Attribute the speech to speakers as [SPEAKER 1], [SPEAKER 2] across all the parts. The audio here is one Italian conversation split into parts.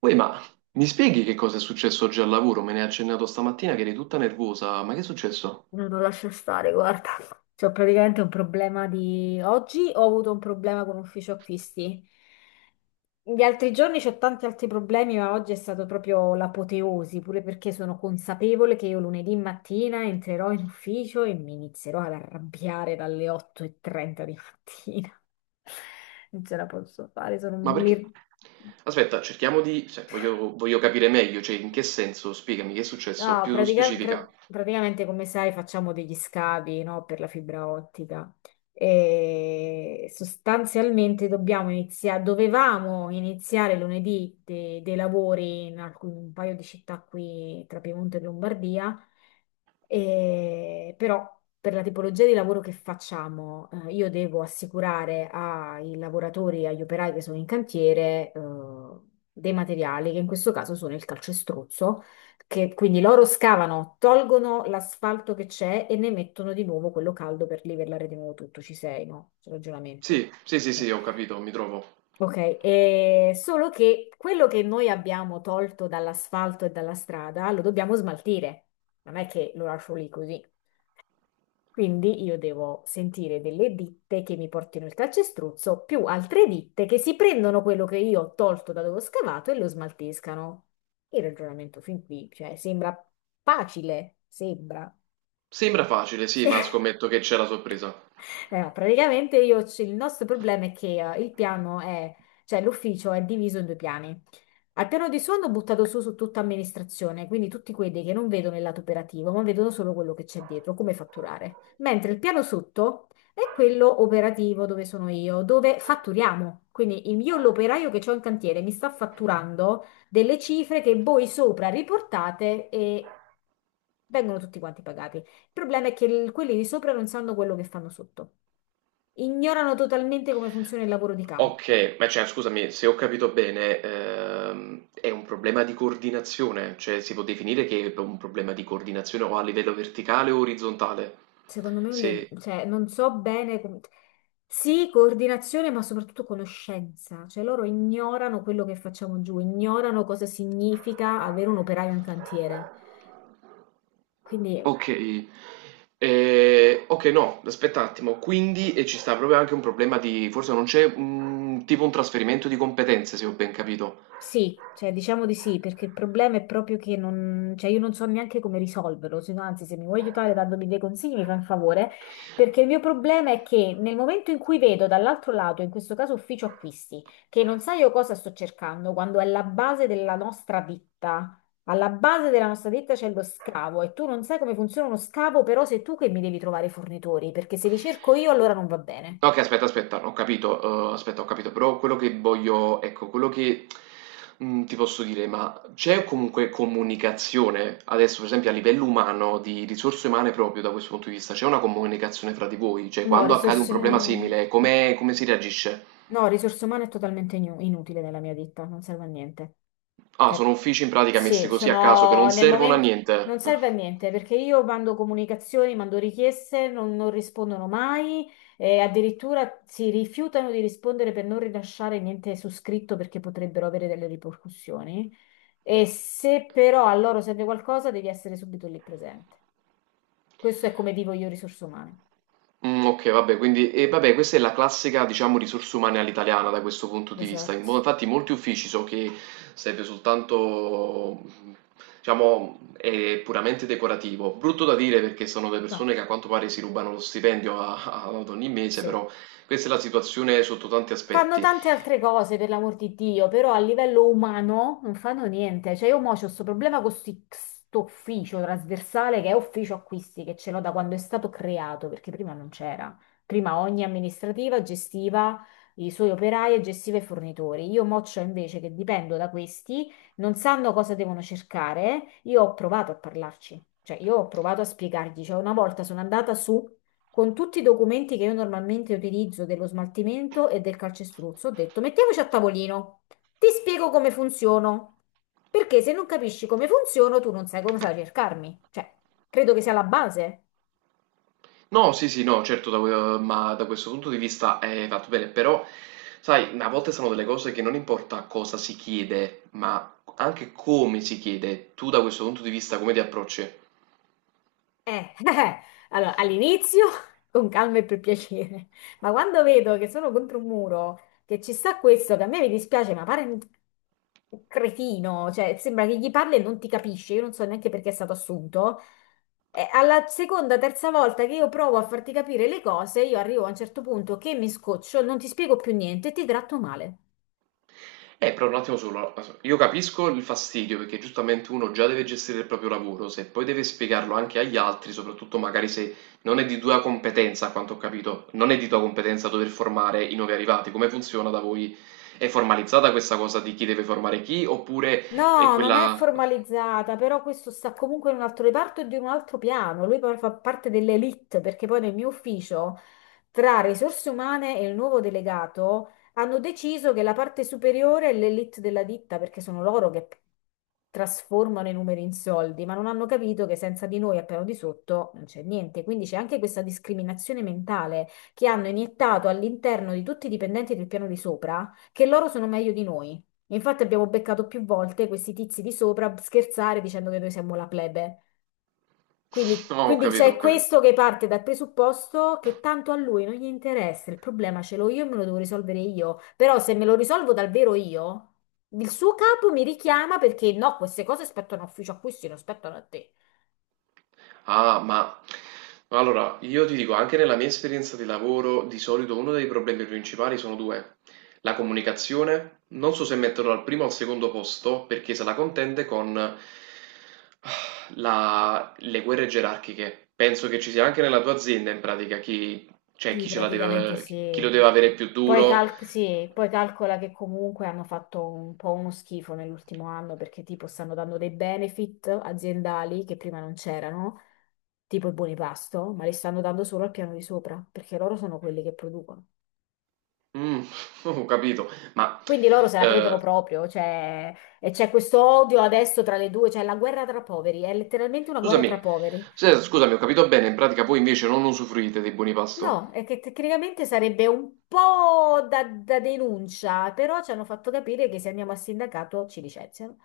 [SPEAKER 1] Uè, ma mi spieghi che cosa è successo oggi al lavoro? Me ne hai accennato stamattina che eri tutta nervosa. Ma che è successo?
[SPEAKER 2] No, non lascia stare, guarda. C'ho praticamente un problema di... Oggi ho avuto un problema con ufficio acquisti. Gli altri giorni c'ho tanti altri problemi, ma oggi è stato proprio l'apoteosi, pure perché sono consapevole che io lunedì mattina entrerò in ufficio e mi inizierò ad arrabbiare dalle 8:30 di mattina. Non ce la posso fare,
[SPEAKER 1] Ma
[SPEAKER 2] sono
[SPEAKER 1] perché?
[SPEAKER 2] lì.
[SPEAKER 1] Aspetta, cerchiamo di... cioè, voglio capire meglio, cioè, in che senso? Spiegami che è successo,
[SPEAKER 2] No,
[SPEAKER 1] più
[SPEAKER 2] pratica- pra-
[SPEAKER 1] specifica.
[SPEAKER 2] praticamente come sai facciamo degli scavi, no, per la fibra ottica e sostanzialmente dobbiamo iniziare, dovevamo iniziare lunedì dei lavori in un paio di città qui tra Piemonte e Lombardia, però per la tipologia di lavoro che facciamo, io devo assicurare ai lavoratori, agli operai che sono in cantiere, dei materiali che in questo caso sono il calcestruzzo che, quindi loro scavano, tolgono l'asfalto che c'è e ne mettono di nuovo quello caldo per livellare di nuovo tutto. Ci sei, no? C'è ragionamento.
[SPEAKER 1] Sì, sì, sì,
[SPEAKER 2] Ok.
[SPEAKER 1] sì, ho capito, mi trovo.
[SPEAKER 2] Ok, solo che quello che noi abbiamo tolto dall'asfalto e dalla strada lo dobbiamo smaltire. Non è che lo lascio lì così. Quindi io devo sentire delle ditte che mi portino il calcestruzzo più altre ditte che si prendono quello che io ho tolto da dove ho scavato e lo smaltiscano. Il ragionamento fin qui, cioè, sembra facile, sembra.
[SPEAKER 1] Sembra facile, sì,
[SPEAKER 2] Sì.
[SPEAKER 1] ma scommetto che c'è la sorpresa.
[SPEAKER 2] No, praticamente il nostro problema è che il piano è, cioè l'ufficio è diviso in due piani. Al piano di su hanno buttato su tutta amministrazione, quindi tutti quelli che non vedono il lato operativo, ma vedono solo quello che c'è dietro, come fatturare. Mentre il piano sotto è quello operativo dove sono io, dove fatturiamo. Quindi io, l'operaio che ho in cantiere, mi sta fatturando delle cifre che voi sopra riportate e vengono tutti quanti pagati. Il problema è che quelli di sopra non sanno quello che fanno sotto, ignorano totalmente come funziona il lavoro di campo.
[SPEAKER 1] Ok, ma cioè, scusami, se ho capito bene, è un problema di coordinazione, cioè si può definire che è un problema di coordinazione o a livello verticale o orizzontale.
[SPEAKER 2] Secondo me, è un
[SPEAKER 1] Se...
[SPEAKER 2] cioè, non so bene come... Sì, coordinazione, ma soprattutto conoscenza. Cioè, loro ignorano quello che facciamo giù, ignorano cosa significa avere un operaio in cantiere. Quindi
[SPEAKER 1] Ok. Ok, no, aspetta un attimo. Quindi ci sta proprio anche un problema di, forse non c'è un tipo un trasferimento di competenze, se ho ben capito.
[SPEAKER 2] sì, cioè diciamo di sì, perché il problema è proprio che non, cioè io non so neanche come risolverlo, se no, anzi se mi vuoi aiutare dandomi dei consigli mi fai un favore, perché il mio problema è che nel momento in cui vedo dall'altro lato, in questo caso ufficio acquisti, che non sa io cosa sto cercando, quando è la base della nostra ditta, alla base della nostra ditta c'è lo scavo e tu non sai come funziona uno scavo, però sei tu che mi devi trovare i fornitori, perché se li cerco io allora non va bene.
[SPEAKER 1] Ok, aspetta, ho capito, aspetta, ho capito, però quello che voglio, ecco, quello che ti posso dire, ma c'è comunque comunicazione, adesso per esempio a livello umano, di risorse umane proprio da questo punto di vista, c'è una comunicazione fra di voi, cioè
[SPEAKER 2] No,
[SPEAKER 1] quando accade un
[SPEAKER 2] risorse...
[SPEAKER 1] problema simile, come si reagisce?
[SPEAKER 2] No, risorse umane è totalmente inutile nella mia ditta, non serve a niente.
[SPEAKER 1] Ah,
[SPEAKER 2] Cioè,
[SPEAKER 1] sono uffici in pratica messi
[SPEAKER 2] sì,
[SPEAKER 1] così a caso che non
[SPEAKER 2] sono nel
[SPEAKER 1] servono a
[SPEAKER 2] momento... Non
[SPEAKER 1] niente.
[SPEAKER 2] serve a niente perché io mando comunicazioni, mando richieste, non rispondono mai e addirittura si rifiutano di rispondere per non rilasciare niente su scritto perché potrebbero avere delle ripercussioni. E se però a loro serve qualcosa, devi essere subito lì presente. Questo è come vivo io risorse umane.
[SPEAKER 1] Mm, ok, vabbè, quindi e vabbè, questa è la classica, diciamo, risorse umane all'italiana da questo punto di vista.
[SPEAKER 2] Esatto.
[SPEAKER 1] Infatti, molti uffici so che serve soltanto, diciamo, è puramente decorativo. Brutto da dire perché sono delle
[SPEAKER 2] No,
[SPEAKER 1] persone che a quanto pare si rubano lo stipendio ad ogni mese,
[SPEAKER 2] sì.
[SPEAKER 1] però questa è la situazione sotto tanti
[SPEAKER 2] Fanno
[SPEAKER 1] aspetti.
[SPEAKER 2] tante altre cose, per l'amor di Dio, però a livello umano non fanno niente. Cioè, io mo c'ho questo problema con questo ufficio trasversale che è ufficio acquisti, che ce l'ho da quando è stato creato, perché prima non c'era. Prima ogni amministrativa gestiva i suoi operai e gestiva i fornitori. Io mo c'ho invece che dipendo da questi, non sanno cosa devono cercare. Io ho provato a parlarci, cioè io ho provato a spiegargli. Cioè, una volta sono andata su con tutti i documenti che io normalmente utilizzo dello smaltimento e del calcestruzzo, ho detto mettiamoci a tavolino, ti spiego come funziono, perché se non capisci come funziono tu non sai come sai cercarmi, cioè credo che sia la base.
[SPEAKER 1] No, sì, sì, no, certo, ma da questo punto di vista hai fatto bene, però, sai, a volte sono delle cose che non importa cosa si chiede, ma anche come si chiede. Tu da questo punto di vista come ti approcci?
[SPEAKER 2] Eh, allora, all'inizio con calma e per piacere, ma quando vedo che sono contro un muro, che ci sta questo, che a me mi dispiace, ma pare un cretino, cioè sembra che gli parli e non ti capisce, io non so neanche perché è stato assunto, e alla seconda, terza volta che io provo a farti capire le cose, io arrivo a un certo punto che mi scoccio, non ti spiego più niente e ti tratto male.
[SPEAKER 1] Però un attimo solo, io capisco il fastidio perché giustamente uno già deve gestire il proprio lavoro, se poi deve spiegarlo anche agli altri, soprattutto magari se non è di tua competenza, a quanto ho capito, non è di tua competenza dover formare i nuovi arrivati, come funziona da voi? È formalizzata questa cosa di chi deve formare chi, oppure è
[SPEAKER 2] No, non è
[SPEAKER 1] quella... Ok.
[SPEAKER 2] formalizzata, però questo sta comunque in un altro reparto e di un altro piano. Lui poi fa parte dell'elite, perché poi nel mio ufficio, tra risorse umane e il nuovo delegato, hanno deciso che la parte superiore è l'elite della ditta, perché sono loro che trasformano i numeri in soldi, ma non hanno capito che senza di noi al piano di sotto non c'è niente. Quindi c'è anche questa discriminazione mentale che hanno iniettato all'interno di tutti i dipendenti del piano di sopra, che loro sono meglio di noi. Infatti abbiamo beccato più volte questi tizi di sopra scherzare dicendo che noi siamo la plebe. Quindi,
[SPEAKER 1] No, ho
[SPEAKER 2] quindi
[SPEAKER 1] capito, ho
[SPEAKER 2] c'è
[SPEAKER 1] capito.
[SPEAKER 2] questo che parte dal presupposto che tanto a lui non gli interessa, il problema ce l'ho io e me lo devo risolvere io. Però se me lo risolvo davvero io, il suo capo mi richiama perché no, queste cose spettano a ufficio a cui si non spettano a te.
[SPEAKER 1] Ah, ma allora io ti dico, anche nella mia esperienza di lavoro, di solito uno dei problemi principali sono due. La comunicazione, non so se metterlo al primo o al secondo posto, perché se la contende con la- le guerre gerarchiche. Penso che ci sia anche nella tua azienda, in pratica, chi, cioè,
[SPEAKER 2] Sì,
[SPEAKER 1] chi ce la
[SPEAKER 2] praticamente
[SPEAKER 1] deve, chi lo
[SPEAKER 2] sì.
[SPEAKER 1] deve avere più
[SPEAKER 2] Poi,
[SPEAKER 1] duro.
[SPEAKER 2] sì, poi calcola che comunque hanno fatto un po' uno schifo nell'ultimo anno perché tipo stanno dando dei benefit aziendali che prima non c'erano, tipo i buoni pasto, ma li stanno dando solo al piano di sopra perché loro sono quelli che producono.
[SPEAKER 1] Mm, ho capito, ma
[SPEAKER 2] Quindi loro se la credono
[SPEAKER 1] eh,
[SPEAKER 2] proprio, cioè, e c'è questo odio adesso tra le due, cioè la guerra tra poveri, è letteralmente una guerra tra
[SPEAKER 1] scusami,
[SPEAKER 2] poveri.
[SPEAKER 1] scusami, ho capito bene, in pratica voi invece non usufruite dei buoni pasto.
[SPEAKER 2] No, è che tecnicamente sarebbe un po' da denuncia, però ci hanno fatto capire che se andiamo a sindacato ci licenziano.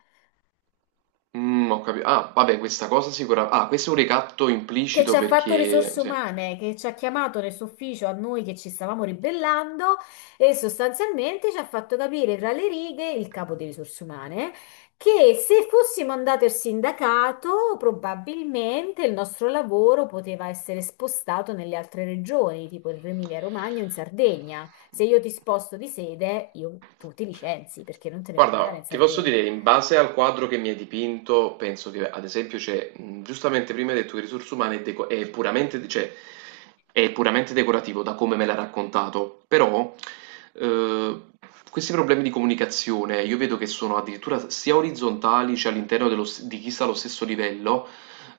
[SPEAKER 1] Mm, ho capito. Ah, vabbè, questa cosa sicuramente. Ah, questo è un ricatto
[SPEAKER 2] Che ci
[SPEAKER 1] implicito
[SPEAKER 2] ha fatto
[SPEAKER 1] perché.
[SPEAKER 2] risorse
[SPEAKER 1] Sì.
[SPEAKER 2] umane, che ci ha chiamato nel suo ufficio a noi che ci stavamo ribellando e sostanzialmente ci ha fatto capire tra le righe il capo di risorse umane che se fossimo andati al sindacato probabilmente il nostro lavoro poteva essere spostato nelle altre regioni, tipo in Emilia-Romagna o in Sardegna. Se io ti sposto di sede, io, tu ti licenzi perché non te ne puoi andare in
[SPEAKER 1] Guarda, ti posso
[SPEAKER 2] Sardegna.
[SPEAKER 1] dire, in base al quadro che mi hai dipinto, penso che ad esempio c'è, giustamente prima hai detto che risorse umane è, è puramente, cioè, è puramente decorativo da come me l'ha raccontato, però eh, questi problemi di comunicazione io vedo che sono addirittura sia orizzontali, cioè all'interno di chi sta allo stesso livello,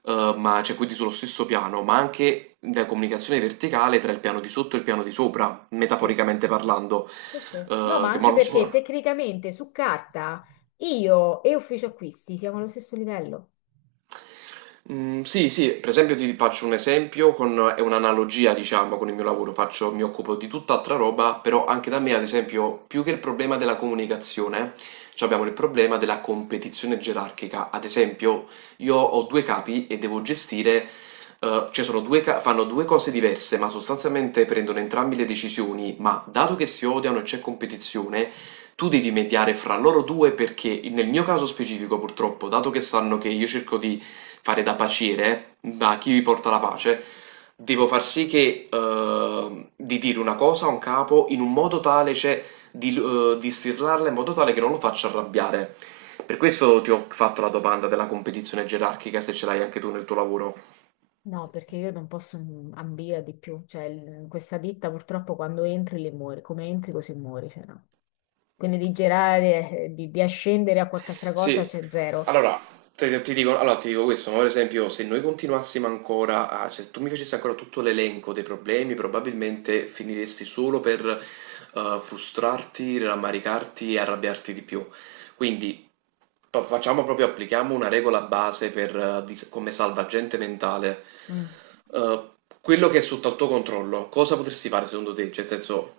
[SPEAKER 1] ma cioè quindi sullo stesso piano, ma anche la comunicazione verticale tra il piano di sotto e il piano di sopra,
[SPEAKER 2] Sì.
[SPEAKER 1] metaforicamente parlando,
[SPEAKER 2] Sì, sì. No, ma
[SPEAKER 1] che mo
[SPEAKER 2] anche
[SPEAKER 1] non
[SPEAKER 2] perché
[SPEAKER 1] so.
[SPEAKER 2] tecnicamente su carta io e ufficio acquisti siamo allo stesso livello.
[SPEAKER 1] Mhmm, sì, sì, per esempio ti faccio un esempio con è un'analogia diciamo con il mio lavoro, faccio mi occupo di tutt'altra roba, però anche da me ad esempio più che il problema della comunicazione, c'abbiamo il problema della competizione gerarchica. Ad esempio io ho 2 capi e devo gestire cioè sono 2 ca fanno 2 cose diverse, ma sostanzialmente prendono entrambi le decisioni, ma dato che si odiano e c'è competizione, tu devi mediare fra loro due perché nel mio caso specifico purtroppo, dato che sanno che io cerco di fare da paciere, da chi vi porta la pace, devo far sì che di dire una cosa a un capo in un modo tale, cioè di stirlarla in modo tale che non lo faccia arrabbiare. Per questo ti ho fatto la domanda della competizione gerarchica, se ce l'hai anche tu nel tuo lavoro.
[SPEAKER 2] No, perché io non posso ambire a di più, cioè questa ditta purtroppo quando entri le muori, come entri così muori, cioè no. Quindi di girare, di ascendere a qualche altra cosa
[SPEAKER 1] Sì,
[SPEAKER 2] c'è zero.
[SPEAKER 1] allora dico, allora, ti dico questo, ma per esempio se noi continuassimo ancora a, cioè, se tu mi facessi ancora tutto l'elenco dei problemi, probabilmente finiresti solo per frustrarti, rammaricarti e arrabbiarti di più. Quindi facciamo proprio, applichiamo una regola base per, come salvagente mentale.
[SPEAKER 2] Mm.
[SPEAKER 1] Eh, quello che è sotto al tuo controllo, cosa potresti fare secondo te? Cioè, nel senso...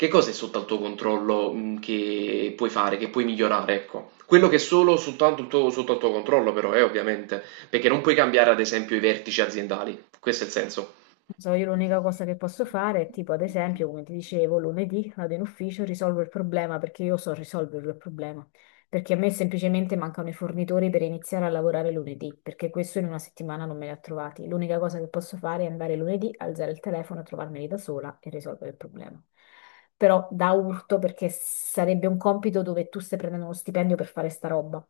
[SPEAKER 1] Che cosa è sotto al tuo controllo, che puoi fare, che puoi migliorare, ecco. Quello che è solo soltanto il tuo sotto al tuo controllo però ovviamente, perché non puoi cambiare ad esempio i vertici aziendali, questo è il senso.
[SPEAKER 2] So, io l'unica cosa che posso fare è tipo, ad esempio, come ti dicevo, lunedì vado in ufficio, risolvo il problema perché io so risolverlo il problema. Perché a me semplicemente mancano i fornitori per iniziare a lavorare lunedì, perché questo in una settimana non me li ha trovati. L'unica cosa che posso fare è andare lunedì, alzare il telefono, trovarmeli da sola e risolvere il problema. Però da urto perché sarebbe un compito dove tu stai prendendo uno stipendio per fare sta roba.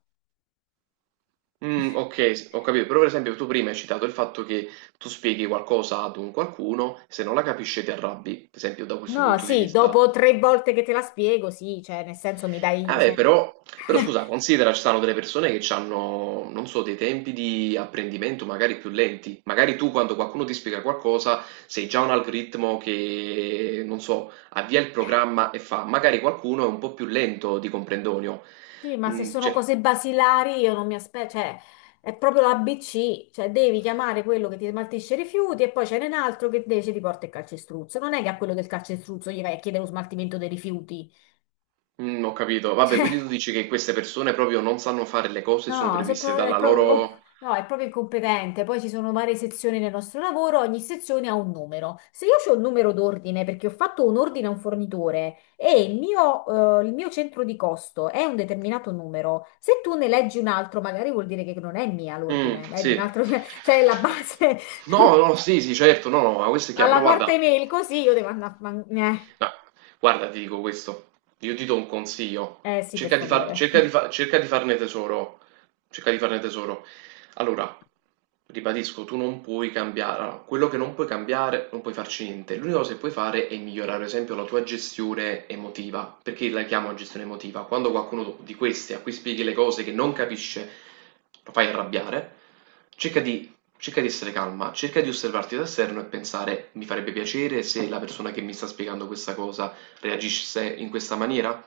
[SPEAKER 1] Mhmm, okay, s ho capito, però per esempio tu prima hai citato il fatto che tu spieghi qualcosa ad un qualcuno, se non la capisce ti arrabbi, per esempio da questo
[SPEAKER 2] No,
[SPEAKER 1] punto di
[SPEAKER 2] sì,
[SPEAKER 1] vista.
[SPEAKER 2] dopo tre volte che te la spiego, sì, cioè, nel senso mi
[SPEAKER 1] Eh
[SPEAKER 2] dai...
[SPEAKER 1] beh,
[SPEAKER 2] cioè,
[SPEAKER 1] però, però scusa, considera ci sono delle persone che hanno, non so, dei tempi di apprendimento magari più lenti. Magari tu quando qualcuno ti spiega qualcosa sei già un algoritmo che, non so, avvia il programma e fa. Magari qualcuno è un po' più lento di comprendonio.
[SPEAKER 2] sì, ma se
[SPEAKER 1] Mm,
[SPEAKER 2] sono
[SPEAKER 1] cioè,
[SPEAKER 2] cose basilari io non mi aspetto, cioè è proprio l'ABC, cioè devi chiamare quello che ti smaltisce i rifiuti e poi c'è un altro che invece ti porta il calcestruzzo. Non è che a quello del calcestruzzo gli vai a chiedere lo smaltimento dei rifiuti.
[SPEAKER 1] ho capito. Vabbè, quindi tu dici che queste persone proprio non sanno fare le cose, sono
[SPEAKER 2] No, se
[SPEAKER 1] previste
[SPEAKER 2] pro- è
[SPEAKER 1] dalla
[SPEAKER 2] pro- opp-
[SPEAKER 1] loro...
[SPEAKER 2] no, è proprio incompetente. Poi ci sono varie sezioni nel nostro lavoro, ogni sezione ha un numero. Se io ho un numero d'ordine perché ho fatto un ordine a un fornitore e il mio centro di costo è un determinato numero, se tu ne leggi un altro, magari vuol dire che non è mia
[SPEAKER 1] Mm,
[SPEAKER 2] l'ordine, ma è di un
[SPEAKER 1] sì.
[SPEAKER 2] altro, cioè è la base.
[SPEAKER 1] No, no, sì, sì, certo, no, no, ma questo è chiaro,
[SPEAKER 2] Alla
[SPEAKER 1] però
[SPEAKER 2] quarta
[SPEAKER 1] guarda.
[SPEAKER 2] email, così io devo andare a...
[SPEAKER 1] No, guarda, ti dico questo, io ti do un consiglio,
[SPEAKER 2] eh sì, per favore.
[SPEAKER 1] cerca di farne tesoro, cerca di farne tesoro. Allora, ribadisco, tu non puoi cambiare, allora, quello che non puoi cambiare, non puoi farci niente. L'unica cosa che puoi fare è migliorare, ad esempio, la tua gestione emotiva. Perché la chiamo gestione emotiva? Quando qualcuno di questi a cui spieghi le cose che non capisce, lo fai arrabbiare, cerca di cerca di essere calma, cerca di osservarti da esterno e pensare: mi farebbe piacere se la persona che mi sta spiegando questa cosa reagisse in questa maniera?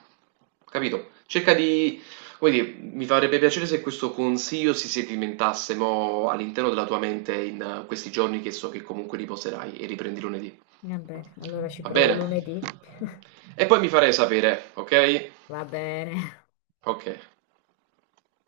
[SPEAKER 1] Capito? Cerca di, come dire, mi farebbe piacere se questo consiglio si sedimentasse mo all'interno della tua mente in questi giorni che so che comunque riposerai e riprendi lunedì.
[SPEAKER 2] Va bene, allora ci
[SPEAKER 1] Va
[SPEAKER 2] provo
[SPEAKER 1] bene?
[SPEAKER 2] lunedì.
[SPEAKER 1] E poi mi farei sapere, ok?
[SPEAKER 2] Va bene.
[SPEAKER 1] Ok.